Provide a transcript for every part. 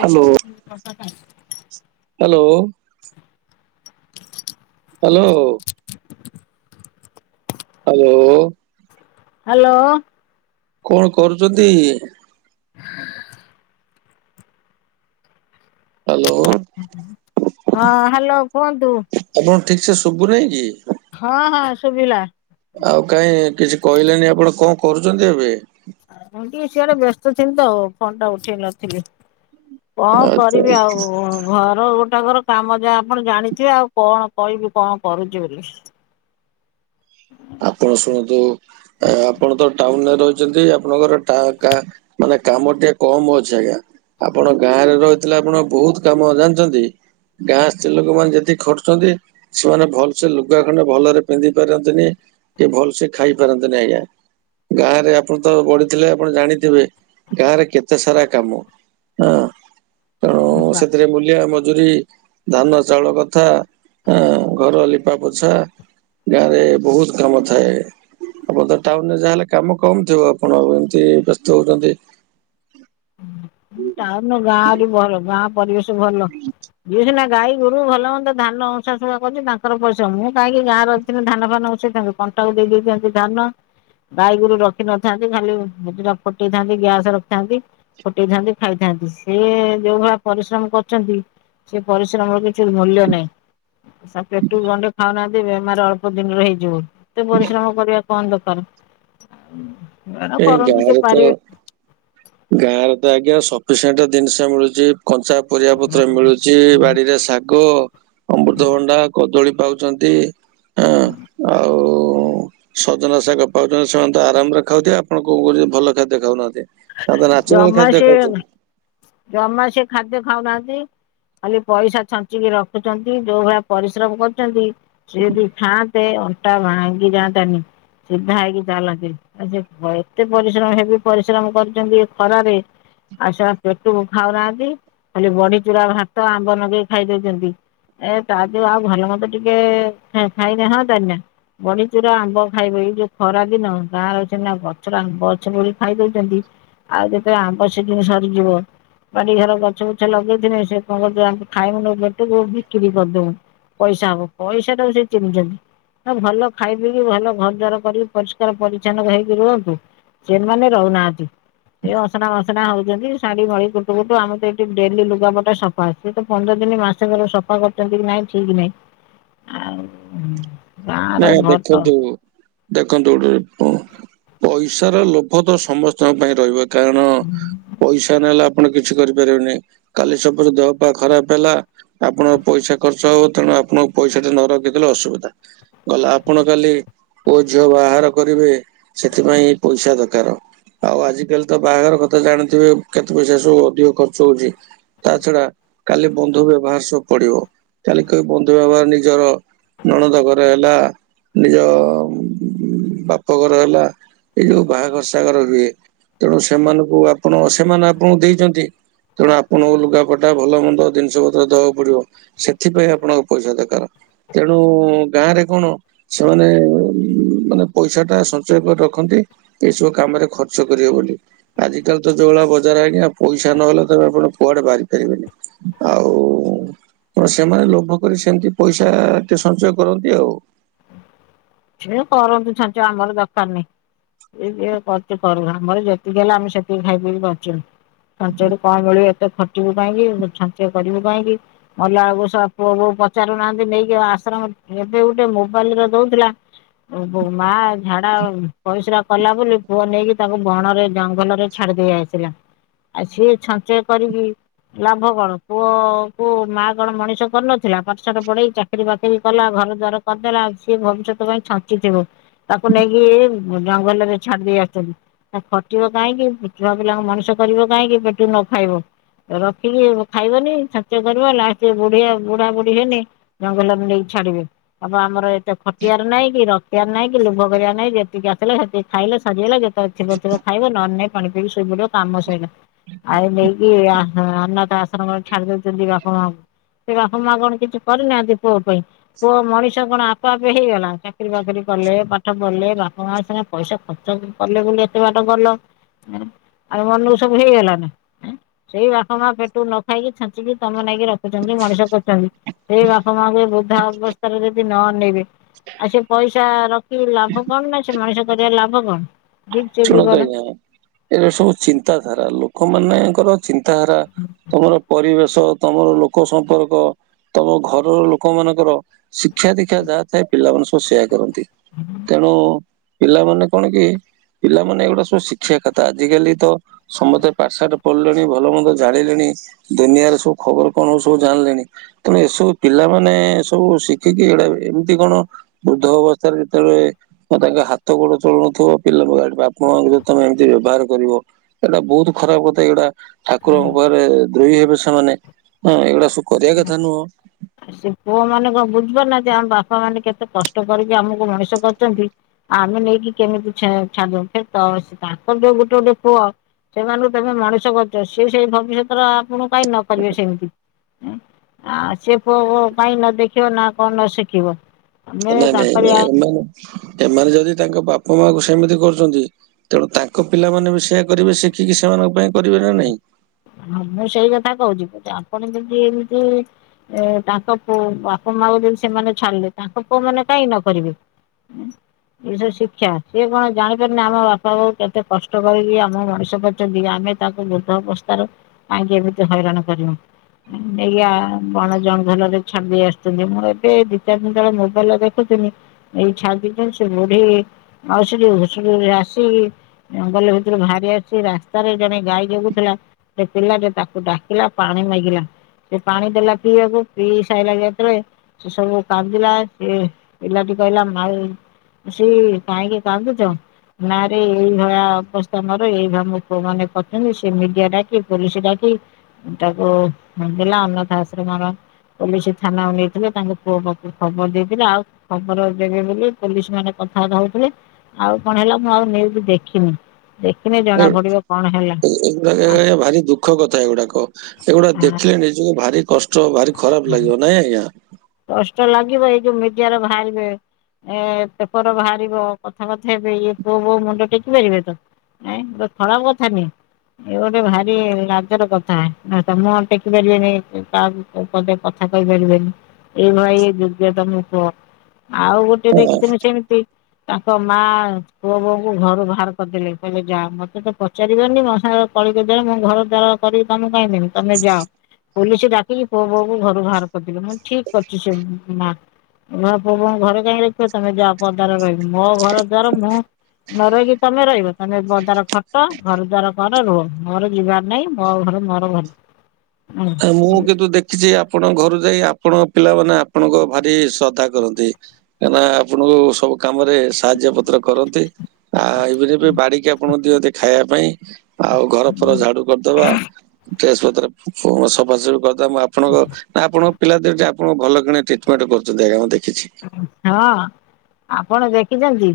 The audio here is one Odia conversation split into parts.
Hello hello. Hello hello. Hello. କଣ କରୁଛନ୍ତି। ହାଲୋ। ହଁ ହାଲୋ କୁହନ୍ତୁ। ଆପଣଙ୍କୁ ଠିକ ସେ ଶୁଭୁ ନେହିଁ କି। ହଁ ହଁ ଶୁଭିଲା। ଆଉ କାହିଁ କିଛି କହିଲେନି ଆପଣ କଁ କରୁଛନ୍ତି ଏବେ। ମୁଁ ଟିକେ ସିଆଡେ ବ୍ୟସ୍ତ ଥିଲି ତ ଆଉ ଫୋନ ଟା ଉଠେଇ ନଥିଲି। କଣ ଆଚ୍ଛା କରିବି ଆଉ ଘର ଗୋଟା କର କାମ ଯା ଆପଣ ଜାଣିଥିବେ ଆଉ କଣ କହିବି କଣ କରୁଛି ବୋଲି। ଆପଣ ଶୁଣନ୍ତୁ ଆପଣ ତ ଟାଉନରେ ରହିଛନ୍ତି ଆପଣଙ୍କର ଟା କା ମାନେ କାମ ଟିକେ କମ ଅଛି ଆଜ୍ଞା। ଆପଣ ଗାଁରେ ରହିଥିଲେ ଆପଣଙ୍କ ବହୁତ କାମ ଜାଣିଛନ୍ତି। ଗାଁ ସ୍ତ୍ରୀ ଲୋକମାନେ ଯେତିକି ଖଟୁଛନ୍ତି। ସେମାନେ ଭଲ ସେ ଲୁଗା ଖଣ୍ଡେ ଭଲରେ ପିନ୍ଧି ପାରନ୍ତିନି। କି ଭଲସେ ଖାଇ ପାରନ୍ତିନି ଆଜ୍ଞା। ଗାଁ ରେ ଆପଣ ତ ବଢିଥିଲେ ଆପଣ ଜାଣିଥିବେ ଗାଁ ରେ କେତେ ସାରା କାମ। ହଁ [inaudible] ତେଣୁ ସେଥିରେ ମୂଲିଆ ମଜୁୁରୀ। ଧାନ ଚାଉଳ କଥା ଆ ଘର ଲିପା ପୋଛା ଗାଁ ରେ ବହୁତ। କାମ ଥାଏ, ଆପଣ ତ ଟାଉନରେ ଯାହାହେଲେ କାମ କମ୍ ଥିବ ଆପଣ ଆଉ ଏମିତି ବ୍ୟସ୍ତ ହେଉଛନ୍ତି। ହୁଁ ହୁଁ ଟାଉନ ଗାଁ ଆହୁରି ଭଲ ଗାଁ ପରିବେଶ ଭଲ ଯିଏ ସିନା ଗାଈ। ଗୋରୁ ଭଲମନ୍ଦ ଧାନ ଉଁସା ସୁକା କରୁଛନ୍ତି ତାଙ୍କର ପରିଶ୍ରମ ମୁଁ କାହିଁକି ଗାଁରେ ରହିଥିଲେ ଧାନ ଫାନ ଉଁସେଇ ଥାଆନ୍ତି। କଣ୍ଟାକୁ ଦେଇ ଦେଇ ଥାନ୍ତି ଧାନ। ଗାଈ ଗୋରୁ ରଖିନଥାନ୍ତି ଖାଲି ଦିଟା ଫୁଟେଇ ଥାନ୍ତି ଗ୍ୟାସ ରଖିଥାନ୍ତି। ଫଟେଇଥାନ୍ତି ଖାଇଥାନ୍ତି, ସେ ଯୋଉ ଭଳିଆ ପରିଶ୍ରମ କରୁଛନ୍ତି। ସେ ପରିଶ୍ରମର କିଛି ମୂଲ୍ୟ ନାହିଁ, ସେ ପେଟକୁ ଗଣ୍ଡେ ଖାଉ ନାହାନ୍ତି। ସେ ବେମାର ଅଳ୍ପ ଦିନରେ ହେଇଯିବୁ, ଏତେ ପରିଶ୍ରମ କରିବା କଣ ଦକାରେ। ହେଗୁରା ଏଇ କରନ୍ତୁ ଯିଏ ଗାଁରେ ତ ପାରିବେ। ଗାଁରେ ତ ଆଜ୍ଞା ସଫିସେଣ୍ଟ ଜିନିଷ ମିଳୁଛି କଞ୍ଚା। ପରିବା ପତ୍ର ମିଳୁଛି ବାଡିରେ ଶାଗ, ଅମୃତଭଣ୍ଡା, କଦଳୀ ପାଉଛନ୍ତି। ଆଁ ଆଉ। ସଜନା ଶାଗ ପାଉଛନ୍ତି ସେମାନେ ତ ଆରାମରେ ଖାଉଥିବେ ଆପଣ କଁ କହୁଛନ୍ତି ଭଲ ଖାଦ୍ୟ ଖାଉନାହାନ୍ତି। ସେମାନେ ତ ନାଚୁରାଲ ଜମା ଖାଦ୍ୟ ସେ ଖାଉଛନ୍ତି। ଜମା ସିଏ ଖାଦ୍ୟ ଖାଉନାହାନ୍ତି। ଖାଲି ପଇସା ଛଞ୍ଚିକି ରଖୁଛନ୍ତି ଯୋଉ ଭଳିଆ ପରିଶ୍ରମ କରୁଛନ୍ତି। ସିଏ ଯଦି ଖାଆନ୍ତେ ଆଣ୍ଟା ଭଙ୍ଗି ଯାଆନ୍ତାନି। ସିଧା ହେଇକି ଚାଲନ୍ତି ଯେ ଏତେ ପରିଶ୍ରମ ହେବି ପରିଶ୍ରମ କରୁଛନ୍ତି। ଖରାରେ ଆଉ ସେ ପେଟକୁ ଖାଉନାହାନ୍ତି ଖାଲି ବଢି ଚୂୁରା ଭାତ ଆମ୍ବ ଲଗେଇକି ଖାଇଦଉଛନ୍ତି। ଏ ତାଦଉ ଆଉ ଭଲ ମତେ ଟିକେ ଖାଇଲେ ହଁ ତନି ନା। ବଡିଚୁରା ଆମ୍ବ ଖାଇବେ ଏଇ ଯୋଉ ଖରା ଦିନ ଗାଁରେ ଅଇଁଛା ଗଛରେ ଆମ୍ୱ ଅଛିବୋଲି ଖାଇଦଉଛନ୍ତି। ଆଉ ଯେତବେଳେ ଆମ୍ବ ସିଜିନି୍ ସରିଯିବ। ବାଡି ଘରେ ଗଛ ବୁଛ ଲଗେଇଥିଲେ ସେ କଣ ତୁ ଖାଇବୁନୁ ପେଟକୁ ବିକ୍ରି କରିଦବୁ। ପଇସା ହବ ପଇସା ଟାକୁ ସେ ଚିନ୍ନିଛନ୍ତି। ହ ଭଲ ଖାଇ ପିି କି ଭଲ ଘରଦ୍ଵାରା କରିକି ପରିଷ୍କାର ପରିଛନ୍ନ ହେଇକି ରୁହନ୍ତୁ। ସେମାନେ ରହୁନାହାନ୍ତି ସେ ଅସନା ମସନା ହଉଛନ୍ତି ଶାଢୀ ମଳି ଗୁଟୁ ଗୁଟୁ ଆମ ତ ଏଇଠି ଡେଲି ଲୁଗାପଟା ସଫା ସେ ତ ପନ୍ଦର ଦିନି ମାସେ କରେ ସଫା କରଛନ୍ତି କି ନାଇଁ ଠିକ ନାଇଁ। ଆଉ ଗାଁର ନା ଭଲ ଇଦେଖନ୍ତୁ ଦେଖନ୍ତୁ ଗୋଟେ ପଇସାର ଲୋଭ ତ ସମସ୍ତଙ୍କ ପାଖରେ ରହିବ କାରଣ [unintelligible] ପଇସା ନହେଲେ ଆପଣ କିଛି କରିପାରିବେନି କାଲି ସକାଳେ ଦେହ ଫେହ ଖରାପ ହେଲା ଆପଣଙ୍କ ପଇସା ଖର୍ଚ୍ଚ ହବ ତେଣୁ ଆପଣଙ୍କୁ ପଇସା ଟା ନ ରଖିଥିଲେ ଅସୁବିଧା। ଗଲା ଆପଣ କାଲି ପୁଅ ଝିଅ ବାହାଘର କରିବେ ସେଥିପାଇଁଁ ପଇସା ଦରକାର। ଆଉ ଆଜିକାଲି ତ ବାହାଘର କଥା ଜାଣିଥିବେ କେତେ ପଇସା ସବୁ ଅଧିକ ଖର୍ଚ୍ଚ ହଉଛି। ତା ଛଡା କାଲି ବନ୍ଧୁ ବ୍ୟବହାର ସବୁ ପଡିବ କାଲି କି ବନ୍ଧୁ ବ୍ୟବହାର ନିଜର ନଣଦ ଘର ହେଲା ନିଜ ବାପଘର ହେଲା ଏଇ ଯୋଉ ବାହାଘର ସହାଘର ହୁଏ। ତେଣୁ ସେମାନଙ୍କୁ ଆପଣ ସେମାନେ ଆପଣଙ୍କୁ ଦେଇଛନ୍ତି ତେଣୁ ଆପଣଙ୍କୁ ଲୁଗାପଟା ଭଲ ମନ୍ଦ ଜିନିଷ ପତ୍ର ଦେବାକୁ ପଡିବ। ସେଥିପାଇଁ ଆପଣଙ୍କ ପଇସା ଦରକାର, ତେଣୁ ଗାଁରେ କଣ ସେମାନେ ମାନେ ପଇସା ଟା ସଞ୍ଚୟ କରି ରଖନ୍ତି ଏଇସବୁ କାମରେ ଖର୍ଚ୍ଚ କରିବେ ବୋଲି। ଆଜିିକାଲି ତ ଯୋଉ ଭଳିଆ ବଜାର ଆଜ୍ଞାପଇସା ନହେଲେ ତମେ ଆପଣକୁଆଡେ ବାହାରିପାରିବନି। [inaudible] ତ ସେମାନେ ଲୋଭ କରି ସେମିତି ପଇସା ଟିକିଏ ସଞ୍ଚୟ କରନ୍ତି ଆଉ। ସେକରନ୍ତୁ ସଞ୍ଚୟ ଆମର ଦରକାର ନାହିଁ। ଏ ଯିଏକରୁ ଚିକରୁଆମର ଯେତିକି ହେଲା ଆମେ ସେତିକି ଖାଇ ପିଇ କି ବଞ୍ଚିବୁ। ସଞ୍ଚୟରୁକଣ ମିଳିବ ଏତେଖଟିବୁ କାଇଁକିସଞ୍ଚୟ କରିବୁ କାଇଁକି। ମଲା ବେଳକୁ ଶଳା ପୁଅ ବହୂ ପଚାରୁନାହାନ୍ତି ନେଇକି ଆଶ୍ରମ ଏବେ ଗୋଟେ ମୋବାଇଲ ରେଦଉଥିଲା। ଏ ବହୁ ମା ଝାଡା ଓ ପଇସ୍ରା କଲା ବୋଲି ପୁଅ ନେଇକି ତାକୁ ବଣ ରେ ଜଙ୍ଗଲ ରେ ଛାଡିଦେଇ ଆସିଲା। ଆ ସିଏ ଛଞ୍ଚୟ କରିକି ଲାଭ କଣ ପୁଅ କୁ ମା କଣ ମଣିଷ କରନଥିଲା ପାଠ ସାଠ ପଢେଇ ଚା ଚାକିରି ବାକିରି କଲା ଘର ଦ୍ୱାର କରିଦେଲା ସିଏ ଭବିଷ୍ୟତ ପାଇଁ ଛଞ୍ଚିଥିବ। ତାକୁ ନେଇକି ଜଙ୍ଗଲରେ ଛାଡି ଦେଇ ଆସିଚନ୍ତି। ଖଟିବ କାହିଁକି ଛୁଆ ପିଲାଙ୍କୁ ମଣିଷ କରିବ କାହିଁକି ପେଟକୁ ନ ଖାଇବ। ରଖିକି ଖାଇବନି ସଞ୍ଚୟ କରିବ ଲାଷ୍ଟ ରେ ବୁଢୀବୁଢା ବୁଢୀ ହେନେ ଜଙ୍ଗଲରେ ନେଇକି ଛାଡିବେ ଅବା ଆମର ଏତେ ଖଟିଆର ନାଇଁ କି ରଖିବାର ନାଇଁ କି ଲୋଭ କରିବା ନାଇଁ ଯେତିକି ଆସିଲେ ହେତିକି ଖାଇଲେ ସରିଗଲା ଯେତେବେଳେ ଥିବ ଥିବ ଖାଇବ ନହେଲେ ନାହିଁ କି ପାଣି ପିଇକି ଶୋଇ ପଡିବ କାମ ସଇଲା ଆଇ ନେଇକି ଆ ହଁ ଅନାଥ ଆଶ୍ରମରେ ଛାଡି ଦଉଛନ୍ତି ବାପା ମା ଙ୍କୁ। ସେ ବାପା ମା କଣ କିଛି କରିନାହାନ୍ତି ପୁଅ ପାଇଁ ପୁଅ ମଣିଷ କଣ ଆପେ ଆପେ ହେଇଗଲା ହଁ ଚାକିରି ବାକିରି କଲେ ପାଠ ପଢିଲେ ବାପା ମା ସିନା ପଇସା ଖର୍ଚ୍ଚ କ କଲେ ବୋଲି ଏତେ ବାଟ ଗଲ। [unintelligible] ଆଉ ମନକୁ ସବୁ ହେଇଗଲ ନା ଏଁ ସେଇ ବାପା ମା ପେଟକୁ ନ ଖାଇକି ଛଞ୍ଚିକି ତମ ନାଗି ରଖୁଛନ୍ତି ମଣିଷ କରୁଚନ୍ତି। ଏଇ ବାପା ମାଙ୍କୁ ବୃଦ୍ଧା ଅବସ୍ଥାରେ ଯଦି ନ ଅନେଇବେ। ଆସି କି ପଇସା ରଖି ଲାଭ କଣ ନା ସେ ମଣିଷ କରିବା ଲାଭ କଣ। ଜୀବ ସେ ଶୁଣନ୍ତୁ ଜୀବନ ଆଜ୍ଞା ଏବେ ସବୁ ଚିନ୍ତାଧାରା ଲୋକ ମାନେ ଙ୍କର ଚିନ୍ତାଧାରା ତମର ପରିବେଶ ତମର ଲୋକ ସମ୍ପର୍କ ତମ ଘରର ଲୋକମାନାନଙ୍କର ଶିକ୍ଷା ଦୀକ୍ଷା ଯାହା ଥାଏ ପିଲା ମାନେ ସବୁ ସେଆ କରନ୍ତି ତେଣୁ ପିଲାମାନେ କଣ କି ପିଲାମାନେ ଏଗୁଡା ସବୁ ଶିଖିବା କଥା ଆଜିକାଲି ତ ସମତେ ପାଠଶାଠ ପଡିଲେଣି ଭଲ ମନ୍ଦ ଜାଣିଲେଣି। ଦୁନିଆରେ ସବୁ ଖବର କଣ ସବୁ ଜାଣିଲେଣି। ତମେ ଏସବୁ ପିଲାମାନେ ସବୁ ଶିଖିକି ଏଡେ ଏମିତି କଣ? ବୃଦ୍ଧ ଅବସ୍ଥାରେ ଯେତେବେଳେ ତାଙ୍କ ହାତ ଗୋଡ ଚଳୁନଥିବ ପିଲାଙ୍କ ଗାଳି ବାପ ମା ଙ୍କୁ ଯଦି ତମେ ଏମିତି ବ୍ୟବହାର କରିବ ଏଇଟା ବହୁତ ଖରାପ କଥା ଏଗୁଡ଼ା ଠାକୁରଙ୍କ ପାଖରେ ଦ୍ରୋହୀ ହେବେ ସେମାନେ, ହଁ ଏଗୁଡା ସବୁ କରିବା କଥା ନୁହଁ। ସେ ପୁଅ ମାନେ କଣ ବୁଝିପାରୁନାହାନ୍ତି ଆମ ବାପା ମାନେ କେତେ କଷ୍ଟ କରିକି ଆମକୁ ମଣିଷ କରଛନ୍ତି। ଆମେ ନେଇକି କେମିତି ଛା ଛାଡିଦେବୁ ତ ତ ତାଙ୍କର ତ ଗୋଟେ ଗୋଟେ ପୁଅ ସେମାନଙ୍କୁ ତେମେ ମଣିଷ କରିଚ ସି ସେଇ ଭବିଷ୍ୟତରେ ଆପଣଙ୍କୁ କାଇଁ ନ କରିବେ ସେମିତି ଆ ସେ ପୁଅ ବହୁ ପାଇଁ ନ ଦେଖିବ ନା କଣ ନ ଶିଖିବ। ଆମେ ନାଇଁ ତାଙ୍କରି ନାଇଁ ଆ ଏମାନେ ଏମାନେ ଯଦି ତାଙ୍କ ବାପା ମା ଙ୍କୁ ସେମିତି କରୁଚନ୍ତି ତେଣୁ ତାଙ୍କ ପିଲାମାନେ ବି ସେୟ। ଆ କରିବେ ଶିଖିକି ସେମାନଙ୍କ ପାଇଁ। କରିବେ ନା ନାଇଁ? ହ ମୁଁ ସେଇ କଥା କହୁଚି ଆପଣ ଯଦି ଏମିତି ଏ ତାଙ୍କ ପୁଅ ବାପା ମାଙ୍କୁ ଯଦି ସେମାନେ ଛାଡିଲେ ତାଙ୍କ ପୁଅ ମାନେ କାଇଁ ନ କରିବେ [unintelligible] ଏ ସବୁ ଶିକ୍ଷା ସିଏ କଣ ଜାଣିପାରନି ଆମ ବାପା ବୋଉ କେତେ କଷ୍ଟ କରିକି ଆମକୁ ମଣିଷ କରଛନ୍ତି ଆମେ ତାକୁ ବୃଦ୍ଧ ଅବସ୍ଥାରୁ କାହିକିଁ ଏମିତି ହଇରାଣ କରିବୁ [unintelligible] ୟା ବଣ ଜଙ୍ଗଲରେ ଛାଡି ଦେଇ ଆସୁଛନ୍ତି ମୁଁ ଏବେ ଦି ଚାରି ଦିନ ତଳେ ମୋବାଇଲର ଦେଖୁିଥିଲି ଏଇ ଛା [unintelligible] ସେ ବୁଢୀ ମାଉସୀ [unintelligible] ଆସିକି ଜଙ୍ଗଲ ଭିତରୁ ବାହାରି ଆସି ରାସ୍ତାରେ ଜଣେ ଗାଈ ଜଗୁଥିଲା ସେ ପିଲା ଯେ ତାକୁ ଡାକିଲା ପାଣି ମାଗିଲା ସେ ପାଣି ଦେଲା ପିଇବାକୁ ପିଇ ସାଇଲା ଯେତେବେଳେ ସେ ସବୁ କାନ୍ଦିଲା ସେ ପିଲାଟି କହିଲା ମାଉ ସୀ କାହିଁକି କାନ୍ଦୁଛ? ନାଁ ରେ ଏଇଭଳିଆ ଅବସ୍ଥା ମୋର ଏଇଭ [unintelligible] ମୋ ପୁଅ ମାନେ କରିଛନ୍ତି ସେ ମିଡିଆ ଡା ପୋଲିସୀ ଡାକି ତାକୁ [unintelligible] ଅନାଥ ଆଶ୍ରମ ର ପୋଲିସ୍ ଥାନାକୁ ନେଇଥିଲେ ତାଙ୍କ ପୁଅ [unintelligible] ଖବର ଦେଇଥିଲେ ଆଉ ଖବର ଦେବେ ବୋଲି ପୋଲିସ୍ ମାନେ କଥାବାର୍ତ୍ତା ହଉଥିଲେ ଆଉ କଣ ହେଲା ମୁଁ ଆଉ ନିଉଜୁ ଦେଖିନି, ଦେଖିନି ଜଣା ଏଗୁ- ପଡିବ କଣ ହେଲା ଏ- ଏଗୁଡାକ ଆଜ୍ଞା ଭାରି ଦୁଃଖ କଥା ଏଗୁଡାକ। ଏଗୁଡା ଦେଖିଲେ ନିଜକୁ ଭାରି କଷ୍ଟ ଭାରି ଖରାପ ଲାଗିବ ନାଇଁ ଆଜ୍ଞା କଷ୍ଟ ଲାଗିବ ଏଇ ଯୋଉ ମିଡିଆର ବାହାରିବେ ଏ ପେପର ବାହାରିବ କଥା କଥା ହେବେ ଇଏ ପୁଅ ବୋହୂ ମୁଣ୍ଡ ଟେକି ପାରିବେ ତ? ନାହିଁ ଖରାପ କଥା ନୁହେଁ ଏ ଗୋଟେ ଭାରି ଲାଜର କଥା ମୁଁ ଟେକି ପାରିବିନି କାହାକୁ ସମସ୍ତେ କହିପାରିବେନି। ଏଇ ଭାଇ ଏ ଯୋଗ୍ୟ ତମକୁ କୁହ ଆଉ ଗୋଟେ ହଁ, ଦେଖିଥମେ ସେମିତି। ତାଙ୍କ ମା ପୁଅ ବୋହୁ ଘରୁ ବାହାର କରିଦେଲେ କହିଲେ ଯା ମତେ ତ ପଚାରିବନି ମ ସାଙ୍ଗ କଳି କଜିଆ ମୋ ଘର ଦ୍ଵାର କରିବି ତମେ କାହିଁକିଁ ଦେବି ତମେ ଯାଅ ପୋଲିସି ଡାକିକି ପୁଅ ବୋହୁ କୁ ଘରୁ ବାହାର କରିଦେବି ଠିକ ପଚି ସବୁ ନା ମୋ ପୁଅ ବୋହୁ ଘରେ କାହିଁ ରଖିବ ତମେ ଯାଅ ପଦାରେ ରହିବ ମୋ ଘର ଦ୍ୟାର ମୁଁ ନ ରହିକି ତମେ ରହିବ ତମେ ଘର ଦ୍ବାର ଖଟ ଘର ଦ୍ଵାର କର ରୁହ ମୋର ଯିବାର ନାହିଁ। ମୋ ଘର ମୋର ଘର। ଆ, ମୁଁ ହଁ କିନ୍ତୁ ଦେଖିଛି ଆପଣଙ୍କ ଘରୁ ଯାଇ ଆପଣଙ୍କ ପିଲାମାନେ ଆପଣଙ୍କ ଭାରି ଶ୍ରଦ୍ଧା କରନ୍ତି। କାହିଁ ନା ଆପଣଙ୍କୁ ସବୁ କାମ ରେ ସାହାଯ୍ୟ ପତ୍ର କରନ୍ତି। ଆ ଏବେ ବି ବାଡିକି ଆପଣ ଦିଅନ୍ତି ଖାଇବା ପାଇଁ ଆଉ ଘର ଫର ଝାଡୁ କରିଦବା ଡ୍ରେସ୍ ପତ୍ର ସଫାସଫି କରିଦବା ମୁଁ ଆପଣଙ୍କ ନା ଆପଣଙ୍କ ପିଲା ଦେ ଆପଣଙ୍କୁ ଭଲକିନୀ ଟ୍ରିଟମେଣ୍ଟ କରୁଛନ୍ତି ଆଜ୍ଞାଁ ଦେଖିଛି। ହଁ ଆପଣ ଦେଖିଛନ୍ତି?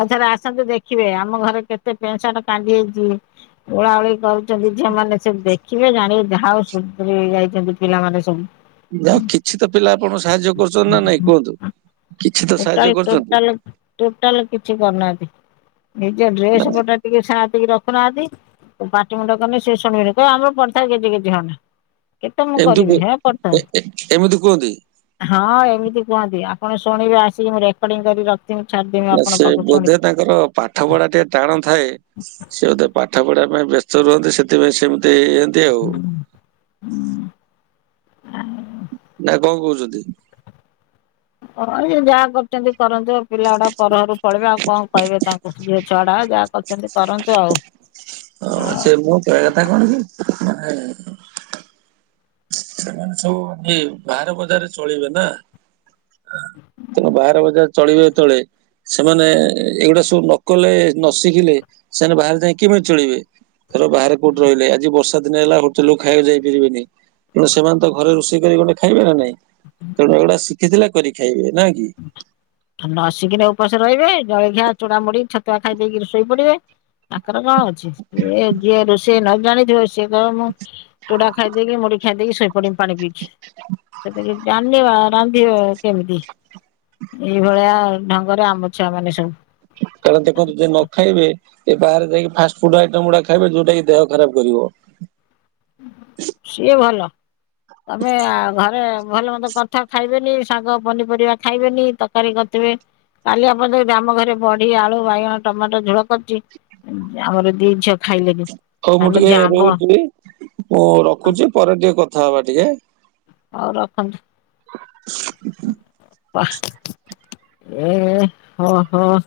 ଆଉ ଥରେ ଆସନ୍ତୁ ଦେଖିବେ ଆମ ଘରେ କେତେ ପେଣ୍ଟ ସାର୍ଟ କଣ୍ଡି ହେଇଛି ଓଳାଓଳି କର ଝିଅମାନେ ସେ ଦେଖିବେ ଜାଣିବେ ଯାହାଉ ସୁଧୁରି ଯାଇଛନ୍ତି ପିଲାମାନେ ସବୁ। ଯାହା କିଛି ତ ପିଲା ଆପଣ ସାହାଯ୍ୟ କରୁଛନ୍ତି ନା ନାଇଁ କୁହନ୍ତୁ? କିଛି ତ ସାହାଯ୍ୟ ଟୋଟାଲ କରୁଛନ୍ତି ଟୋଟାଲ ଟୋଟାଲ କିଛି କରିନାହାନ୍ତି ନିଜ ନା ଡ୍ରେସ ପଟା ଟିକେ ସାତି ରଖ ଦେଖୁନାହାନ୍ତି ପାଟି ମୁଣ୍ଡ କନି ସେଏ ଶୁଣିବିନି କହ ଆମର ପଡିଥାଉ ଗିଜି ଗିଜୀ ହନି। କେତେ ମୁଁ ଏମିତି କରିବି କୁ- ହେ ପଡ଼ିଥା। ଏ- ଏ- ଏମିତି କୁହନ୍ତି ହଁ ଏମିତି କୁହନ୍ତି ଆପଣ ଶୁଣିବେ ଆସିକି ମୁଁ ରେକର୍ଡିଂ କରି ର ଯିମି ଛାଢିଦେବି ନା ଆପଣଙ୍କ ସେ ପାଖକୁ ବୋଧେ ଶୁଣି। ତାଙ୍କର ପାଠ ପଢା ଟିକେ ଟାଣ ଥାଏ ସେଇଥା ପାଠ ପଢ଼ା ପାଇଁ ବ୍ୟସ୍ତ ରୁହନ୍ତି ସେଥିପାଇଁ ସେମିତି ତି ଆଉ ନା କଣ କହୁଛନ୍ତି? ହଁ ଯାହା କରଛନ୍ତି କରନ୍ତୁ ଆଉ ପିଲା ଗୁଡା ପରଘର ପଳେଇିବ ଆଉ କଣ କହିବେ ତାଙ୍କୁ। ଯିଏ ଛଡା ଯାହା କରୁଛନ୍ତି କରନ୍ତୁ ଆଉ। ହ ସେ ଆଉ ମୁଁ କହିବା କଥା କଣ କି? ସେମାନେ ସବୁ ବାହାରେ ବଜାରେରେ ଚଳିବେ ନା। ତୁମ ବାହାର ବଜାର ଚଳିବେ ଯେତେଳେ ସେମାନେ ଏଗୁଡା ସବୁ ନକଲେ ନ ଶିଖିଲେ ସେମାନେ ବାହାରେ ଯାଇ କେମିତି ଚଳିବେ? ଧର ବାହାରେ କୋଉଠି ରହିଲେ ଆଜି ବର୍ଷା ଦିନ ହେଲା ହୋଟେଲ କୁ ଖାଇବାକୁ ଯାଇପାରିବେନି ତେଣୁ ସେମାନେ ତ ଘରେ ରୋଷେଇ କରି ଗଣ୍ଡେ ଖାଇବେ ନା ନାଇଁ ତେଣୁ ଏଗୁଡା ଶିଖିଥିଲା କରି ଖାଇବେ ନା କି? ନ ସିଖିନେ ଉପାସ ରହିବେ ଜଳଖିଆ ଚୁଡ଼ା ମୁଢି ଛତୁଆ ଖାଇ ଦେଇକିରି ଶୋଇ ପଡିବେ। ତାଙ୍କର କଣ ଅଛି ଏ ଯିଏ ରୋଷେଇ ନ ଜାଣିଥିବ ସିଏ କଇବ ମୁଁ ଚୁଡା ଖାଇ ଦେଇେକି ମୁଢି ଖାଇଦେଇକି ଶୋଇପଡିିବି ପାଣି ପିଇକି। ସେତ କିଛି ଜାଣିନି ରାନ୍ଧିବ କେମିତି? ଏଇଭଳିଆ ଢଙ୍ଗରେ ଆମ ଛୁଆ ମାନେ ସବୁ। କାରଣ ଦେଖନ୍ତୁ ଯଦି ନ ଖାଇବେ ଏ ବାହାରେ ଯାଇକି ଫାଷ୍ଟଫୁଡ୍ ଆଇଟମ ଗୁଡା ଖାଇବେ ଯୋଉଟା କିି ଦେହ ଖରାପ କରିବ। ସିଏ ଭଲ ତମେ ଘରେ ଭଲ ମନ୍ଦ କ [unintelligible] ଖାଇବେନି ଶାଗ ପନିପରିବା ଖାଇବେନି ତରକାରୀ କରିଥିବେ କାଲି ଆପଣ ଆାମ ଘରେ ବଢି ଆଳୁ ବାଇଗଣ ଟମାଟୋ ଝୋଳ କରିଛି ଆମର ଦି ଖାଇଲେନି ହଉ ମୁଁ ସାନ ଟିକେ ଝିଅ ଆମ୍ବ ରହୁଚି। ମୁଁ ରଖୁଛି ପରେ ଟିକେ କଥା ହବା ଟିକେ। ହଉ ରଖନ୍ତୁ। [unintelligible]